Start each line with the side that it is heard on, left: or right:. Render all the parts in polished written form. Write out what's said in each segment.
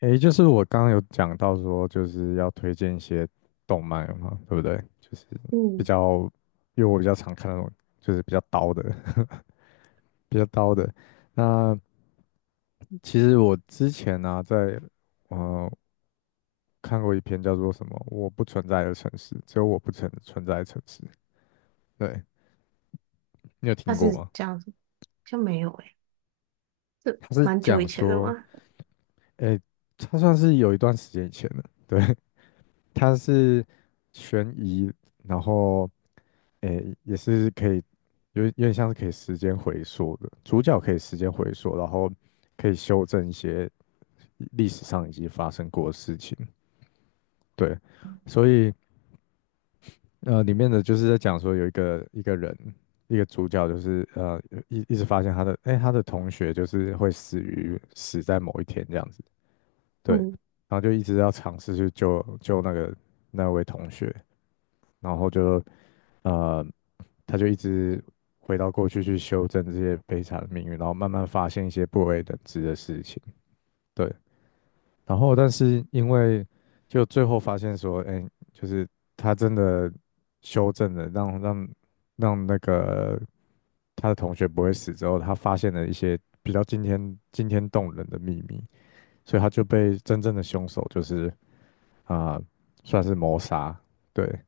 left: 诶，就是我刚刚有讲到说，就是要推荐一些动漫嘛，对不对？就是比
right: 嗯，
left: 较，因为我比较常看那种，就是比较刀的，比较刀的。那其实我之前呢、在呃看过一篇叫做什么“我不存在的城市”，只有我不存在的城市。对，你有
right: 他
left: 听过
right: 是
left: 吗？
right: 这样子，像没有诶、这
left: 他是
right: 蛮久
left: 讲
right: 以前的
left: 说，
right: 嘛。
left: 诶，他算是有一段时间以前的，对，他是悬疑，然后。诶，也是可以，有点像是可以时间回溯的，主角可以时间回溯，然后可以修正一些历史上已经发生过的事情。对，所以里面的就是在讲说有一个人，一个主角就是一直发现他的，哎，他的同学就是会死于死在某一天这样子，对，
right: 嗯，
left: 然后就一直要尝试去救那个那位同学，然后就呃，他就一直回到过去去修正这些悲惨的命运，然后慢慢发现一些不为人知的事情。对，然后但是因为就最后发现说，哎，就是他真的修正了，让那个他的同学不会死之后，他发现了一些比较惊天动人的秘密，所以他就被真正的凶手就是啊、算是谋杀。对，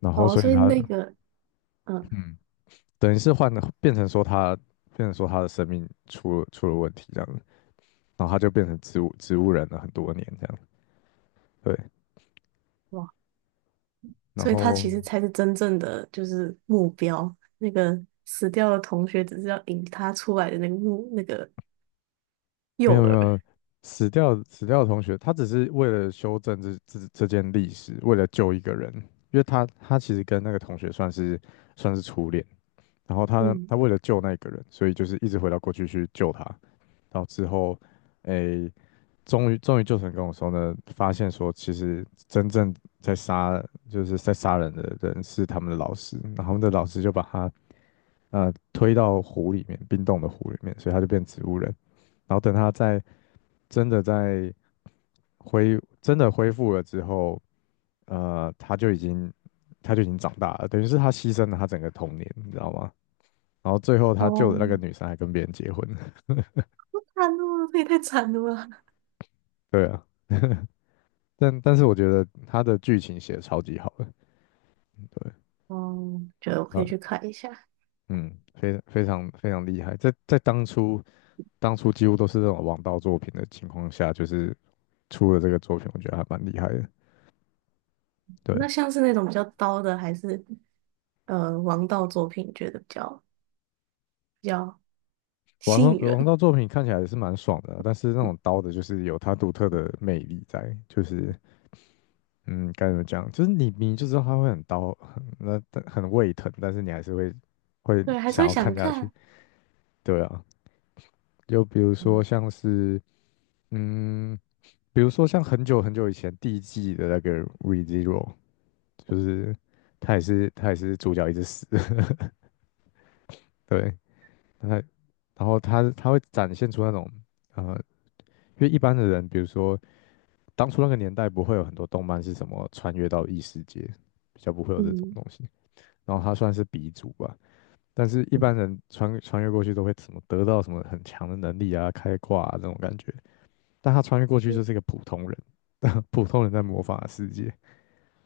left: 然后
right: 哦，
left: 所以
right: 所以
left: 他
right: 那个，嗯，
left: 嗯。等于是换了，变成说他变成说他的生命出了问题这样子，然后他就变成植物人了很多年这样，对，
right: 哇，
left: 然
right: 所以他
left: 后
right: 其实才是真正的就是目标，那个死掉的同学只是要引他出来的那个目那个
left: 没
right: 诱
left: 有没
right: 饵。
left: 有死掉死掉的同学，他只是为了修正这件历史，为了救一个人，因为他他其实跟那个同学算是算是初恋，然后他
right: 嗯，
left: 他为了救那个人，所以就是一直回到过去去救他，到之后，诶，终于救成跟我说呢，发现说其实真正在杀就是在杀人的人是他们的老师，然后他们的老师就把他推到湖里面，冰冻的湖里面，所以他就变植物人。然后等他在真的在真的恢复了之后，他就已经他就已经长大了，等于是他牺牲了他整个童年，你知道吗？然后最后他救
right: 哦，
left: 的那个女生还跟别人结婚了。
right: 好惨哦，这也太惨了吧。
left: 对啊。但是我觉得他的剧情写的超级好的，对，
right: 哦，觉得我可
left: 那
right: 以去看一下。
left: 嗯，非常非常厉害，在在当初当初几乎都是这种王道作品的情况下，就是出了这个作品，我觉得还蛮厉害的。对，
right: 那像是那种比较刀的，还是王道作品，觉得比较
left: 王
right: 吸引
left: 道王
right: 人。
left: 道作品看起来也是蛮爽的啊但是那种刀的，就是有它独特的魅力在，就是嗯，该怎么讲，就是你你就知道它会很刀，很那但很胃疼，但是你还是会会
right: 对，还是
left: 想
right: 会
left: 要看
right: 想
left: 下去。
right: 看。
left: 对啊，就比如说
right: 嗯
left: 像是嗯。比如说像很久很久以前第一季的那个 ReZero，就是他也是他也是主角一直死，对，他然后他他会展现出那种呃，因为一般的人，比如说当初那个年代不会有很多动漫是什么穿越到异世界，比较不会有这种
right: 嗯。
left: 东西，然后他算是鼻祖吧。但是，一般人穿越过去都会什么得到什么很强的能力啊、开挂啊这种感觉，但他穿越过去就是一个普通人，普通人在魔法的世界，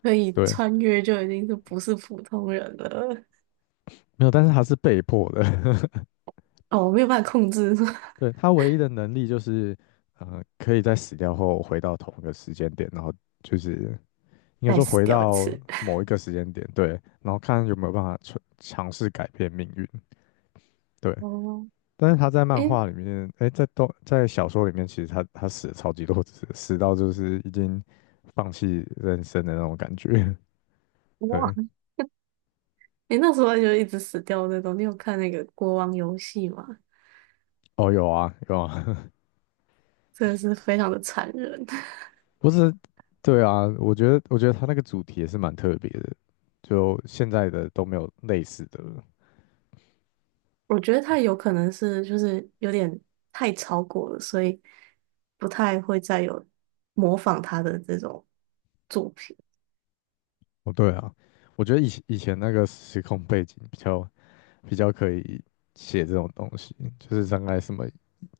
right: 可以
left: 对，
right: 穿越就已经是不是普通人了。
left: 没有，但是他是被迫的。
right: 哦，我没有办法控制，
left: 对，他唯一的能力就是，可以在死掉后回到同一个时间点，然后就是应 该
right: 再
left: 说
right: 死
left: 回
right: 掉一
left: 到
right: 次。
left: 某一个时间点，对，然后看有没有办法尝试改变命运，对。
right: 哦，
left: 但是他在漫
right: 诶，
left: 画里面，哎，在在小说里面，其实他他死了超级多次，死到就是已经放弃人生的那种感觉。
right: 哇，
left: 对，
right: 诶，那时候就一直死掉那种。你有看那个国王游戏吗？
left: 哦，有啊，有啊，
right: 真的是非常的残忍。
left: 不是，对啊，我觉得我觉得他那个主题也是蛮特别的，就现在的都没有类似的了。
right: 我觉得他有可能是就是有点太超过了，所以不太会再有模仿他的这种作品。
left: 哦，对啊，我觉得以前以前那个时空背景比较比较可以写这种东西，就是大概什么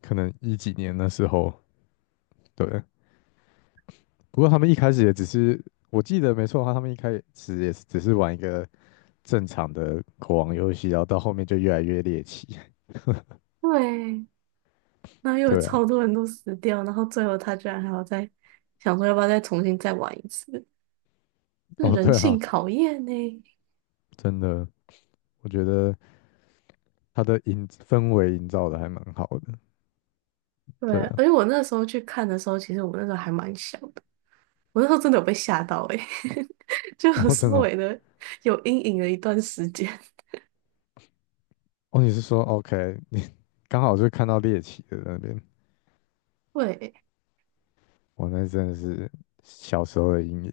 left: 可能一几年的时候，对。不过他们一开始也只是，我记得没错的话，他们一开始也是只是玩一个正常的国王游戏，然后到后面就越来越猎奇。
right: 对，那又有
left: 对啊，
right: 超多人都死掉，然后最后他居然还要再想说要不要再重新再玩一次。是
left: 哦，
right: 人
left: 对
right: 性
left: 啊，
right: 考验呢。
left: 真的，我觉得。它的营氛围营造的还蛮好的，
right: 对，
left: 对啊，
right: 而且我那时候去看的时候，其实我那时候还蛮小的，我那时候真的有被吓到诶、欸 就
left: 然
right: 有
left: 后真
right: 稍
left: 的哦，
right: 微的有阴影了一段时间。
left: 哦你是说 OK，你刚好就看到猎奇的那边，
right: 对，
left: 我那真的是小时候的阴影。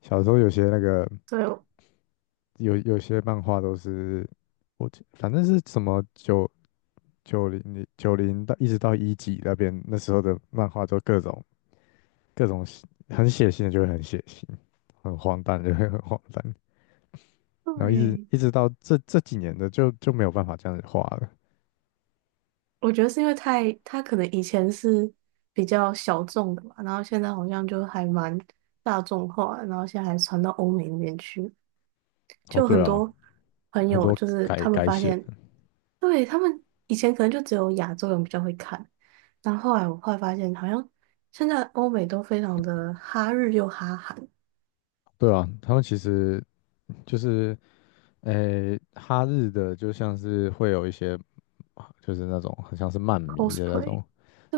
left: 小时候有些那个
right: 对，
left: 有些漫画都是我记反正是什么九九零到一直到一几那边那时候的漫画都各种各种血很血腥的就会很血腥，很荒诞就会很荒诞，然后一直
right: 对，
left: 一直到这几年的就就没有办法这样子画了。
right: 我觉得是因为太，他可能以前是比较小众的吧，然后现在好像就还蛮大众化的，然后现在还传到欧美那边去，
left: 哦，
right: 就很
left: 对啊，
right: 多朋
left: 很
right: 友
left: 多
right: 就是
left: 改
right: 他们
left: 改
right: 发
left: 写，
right: 现，对，他们以前可能就只有亚洲人比较会看，但后来我后来发现，好像现在欧美都非常的哈日又哈韩
left: 对啊，他们其实就是诶、哈日的就像是会有一些就是那种很像是漫迷的那
right: cosplay,
left: 种，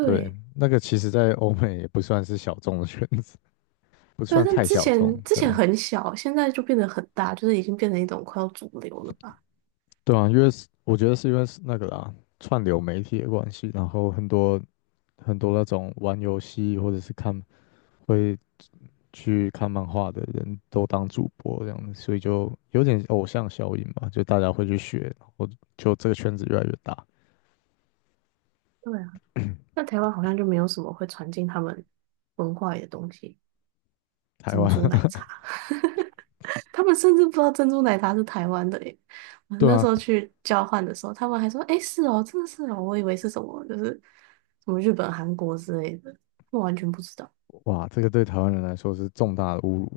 left: 对，那个其实在欧美也不算是小众的圈子，不
right: 对啊，
left: 算
right: 但
left: 太
right: 之
left: 小众，
right: 前之
left: 对
right: 前
left: 啊
right: 很小，现在就变得很大，就是已经变成一种快要主流了吧。
left: 对啊，因为是我觉得是因为是那个啦，串流媒体的关系，然后很多很多那种玩游戏或者是看会去看漫画的人都当主播这样子，所以就有点偶像效应吧，就大家会去学，然后就这个圈子越来越大。
right: 对啊，那台湾好像就没有什么会传进他们文化里的东西，
left: 台湾，
right: 他们甚至不知道珍珠奶茶是台湾的耶。我
left: 对
right: 那时
left: 啊，
right: 候去交换的时候，他们还说："诶，是哦，真的是哦，我以为是什么，就是什么日本、韩国之类的，我完全不知道。"
left: 哇，这个对台湾人来说是重大的侮辱。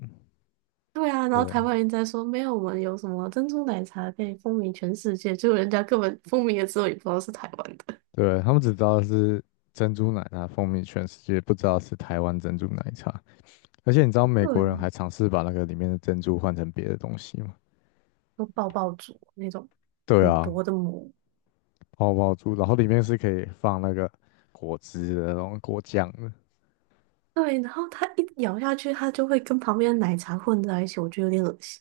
right: 对啊，然后
left: 对，
right: 台湾人在说："没有，我们有什么珍珠奶茶可以风靡全世界。"结果人家根本风靡了之后也不知道是台湾的。
left: 对，他们只知道是珍珠奶茶风靡全世界，不知道是台湾珍珠奶茶。而且你知道美国人还
right: 对，
left: 尝试把那个里面的珍珠换成别的东西吗？
right: 有爆爆竹那种
left: 对
right: 很
left: 啊，
right: 薄的膜，
left: 泡泡珠，然后里面是可以放那个果汁的，然后果酱的，
right: 对，然后它一咬下去，它就会跟旁边的奶茶混在一起，我觉得有点恶心。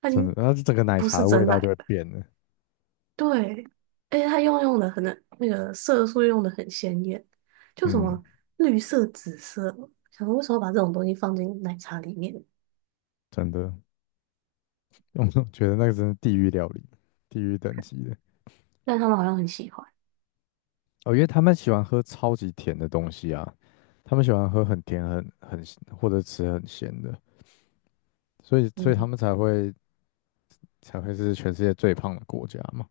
right: 它已
left: 真的，
right: 经
left: 然后整个奶
right: 不
left: 茶
right: 是
left: 的味
right: 真
left: 道
right: 奶
left: 就会
right: 了。
left: 变了。
right: 对，而且它用的可能那个色素用的很鲜艳，就什
left: 嗯，
right: 么绿色、紫色，想说为什么把这种东西放进奶茶里面？
left: 真的，我觉得那个真是地狱料理，地狱等级的。
right: 但他们好像很喜欢。
left: 哦，因为他们喜欢喝超级甜的东西啊，他们喜欢喝很甜、很很或者吃很咸的，所以所以他
right: 嗯，
left: 们才会才会是全世界最胖的国家嘛。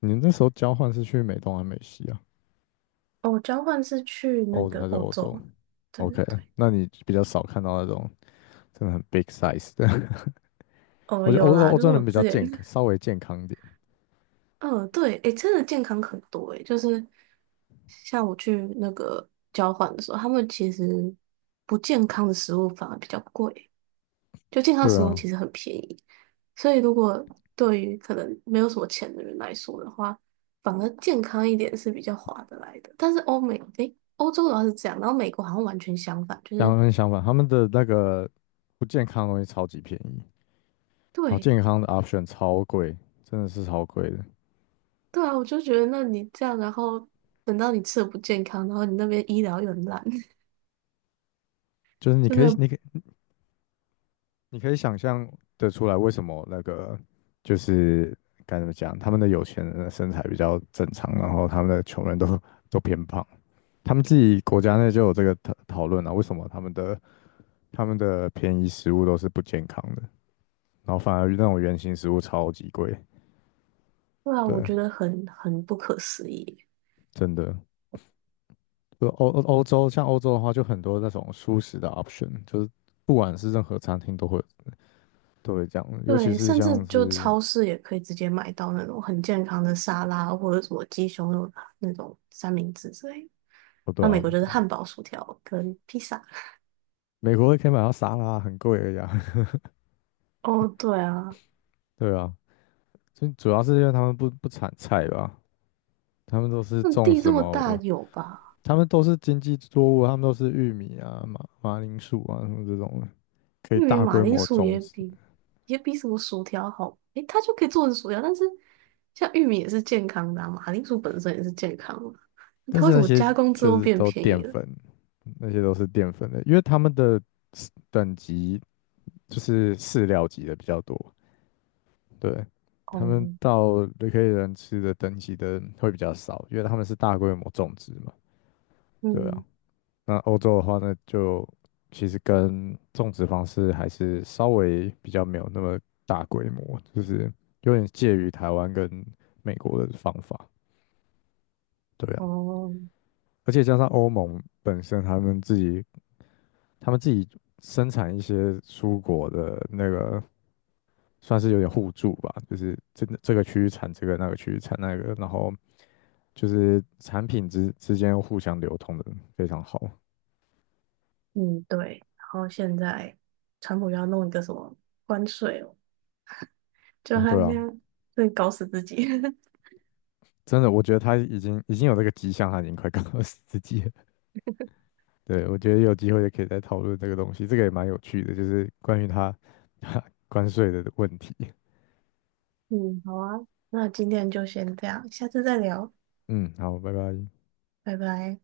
left: 你那时候交换是去美东还是美西啊？
right: 哦，交换是去那
left: 欧
right: 个
left: 还是
right: 欧
left: 欧洲
right: 洲，对，对，
left: ？OK，
right: 对，
left: 那你比较少看到那种真的很 big size 的。
right: 哦，
left: 我觉得
right: 有
left: 欧洲
right: 啦，
left: 欧
right: 就是
left: 洲
right: 我
left: 人比较
right: 之前
left: 健康，稍微健康一点。
right: 嗯，对，诶，真的健康很多，诶，就是像我去那个交换的时候，他们其实不健康的食物反而比较贵，就健康
left: 对
right: 食物
left: 啊，
right: 其实很便宜，所以如果对于可能没有什么钱的人来说的话，反而健康一点是比较划得来的。但是欧美，诶，欧洲的话是这样，然后美国好像完全相反，就
left: 两
right: 是
left: 个人相反，他们的那个不健康的东西超级便宜。然后
right: 对，
left: 健康的 option 超贵，真的是超贵的。
right: 对啊，我就觉得那你这样，然后等到你吃的不健康，然后你那边医疗又很烂。
left: 就是你
right: 真
left: 可以，
right: 的。
left: 你可以你可以想象得出来，为什么那个就是该怎么讲，他们的有钱人的身材比较正常，然后他们的穷人都都偏胖。他们自己国家内就有这个讨论啊，为什么他们的他们的便宜食物都是不健康的，然后反而那种原形食物超级贵。
right: 对啊，我
left: 对，
right: 觉得很不可思议。
left: 真的，就欧欧欧洲像欧洲的话，就很多那种舒食的 option，就是不管是任何餐厅都会。对，这样，尤其
right: 对，
left: 是
right: 甚至
left: 像
right: 就
left: 是
right: 超市也可以直接买到那种很健康的沙拉，或者什么鸡胸肉啊那种三明治之类的。
left: 哦，对
right: 那美
left: 啊，
right: 国就是汉堡、薯条跟披萨。
left: 美国可以买到沙拉，很贵的呀，
right: 哦，对啊，
left: 对啊，就主要是因为他们不产菜吧，他们都是
right: 那
left: 种
right: 地这
left: 什
right: 么大
left: 么，
right: 有吧？
left: 他们都是经济作物，他们都是玉米啊、马铃薯啊什么这种可以
right: 玉米、
left: 大
right: 马
left: 规
right: 铃
left: 模
right: 薯
left: 种
right: 也
left: 植，
right: 比也比什么薯条好，诶，它就可以做成薯条，但是像玉米也是健康的啊，马铃薯本身也是健康的啊，那
left: 但
right: 它
left: 是
right: 为什
left: 那
right: 么
left: 些
right: 加工之
left: 就
right: 后
left: 是
right: 变
left: 都
right: 便
left: 淀
right: 宜了？
left: 粉，那些都是淀粉的，因为他们的 等级就是饲料级的比较多，对，他们
right: 哦，
left: 到雷克利人吃的等级的会比较少，因为他们是大规模种植嘛。对啊，
right: 嗯，
left: 那欧洲的话呢，就其实跟种植方式还是稍微比较没有那么大规模，就是有点介于台湾跟美国的方法。对啊，
right: 哦。
left: 而且加上欧盟本身他们自己，他们自己生产一些蔬果的那个算是有点互助吧，就是这个区域产这个，那个区域产那个，然后就是产品之间互相流通的非常好。
right: 嗯，对。然后现在川普又要弄一个什么关税哦，就
left: 哦，
right: 他
left: 对啊，
right: 这样会搞死自己。
left: 真的，我觉得他已经已经有这个迹象，他已经快告诉自己了。对，我觉得有机会也可以再讨论这个东西，这个也蛮有趣的，就是关于他 关税的问题。
right: 嗯，好啊，那今天就先这样，下次再聊，
left: 嗯，好，拜拜。
right: 拜拜。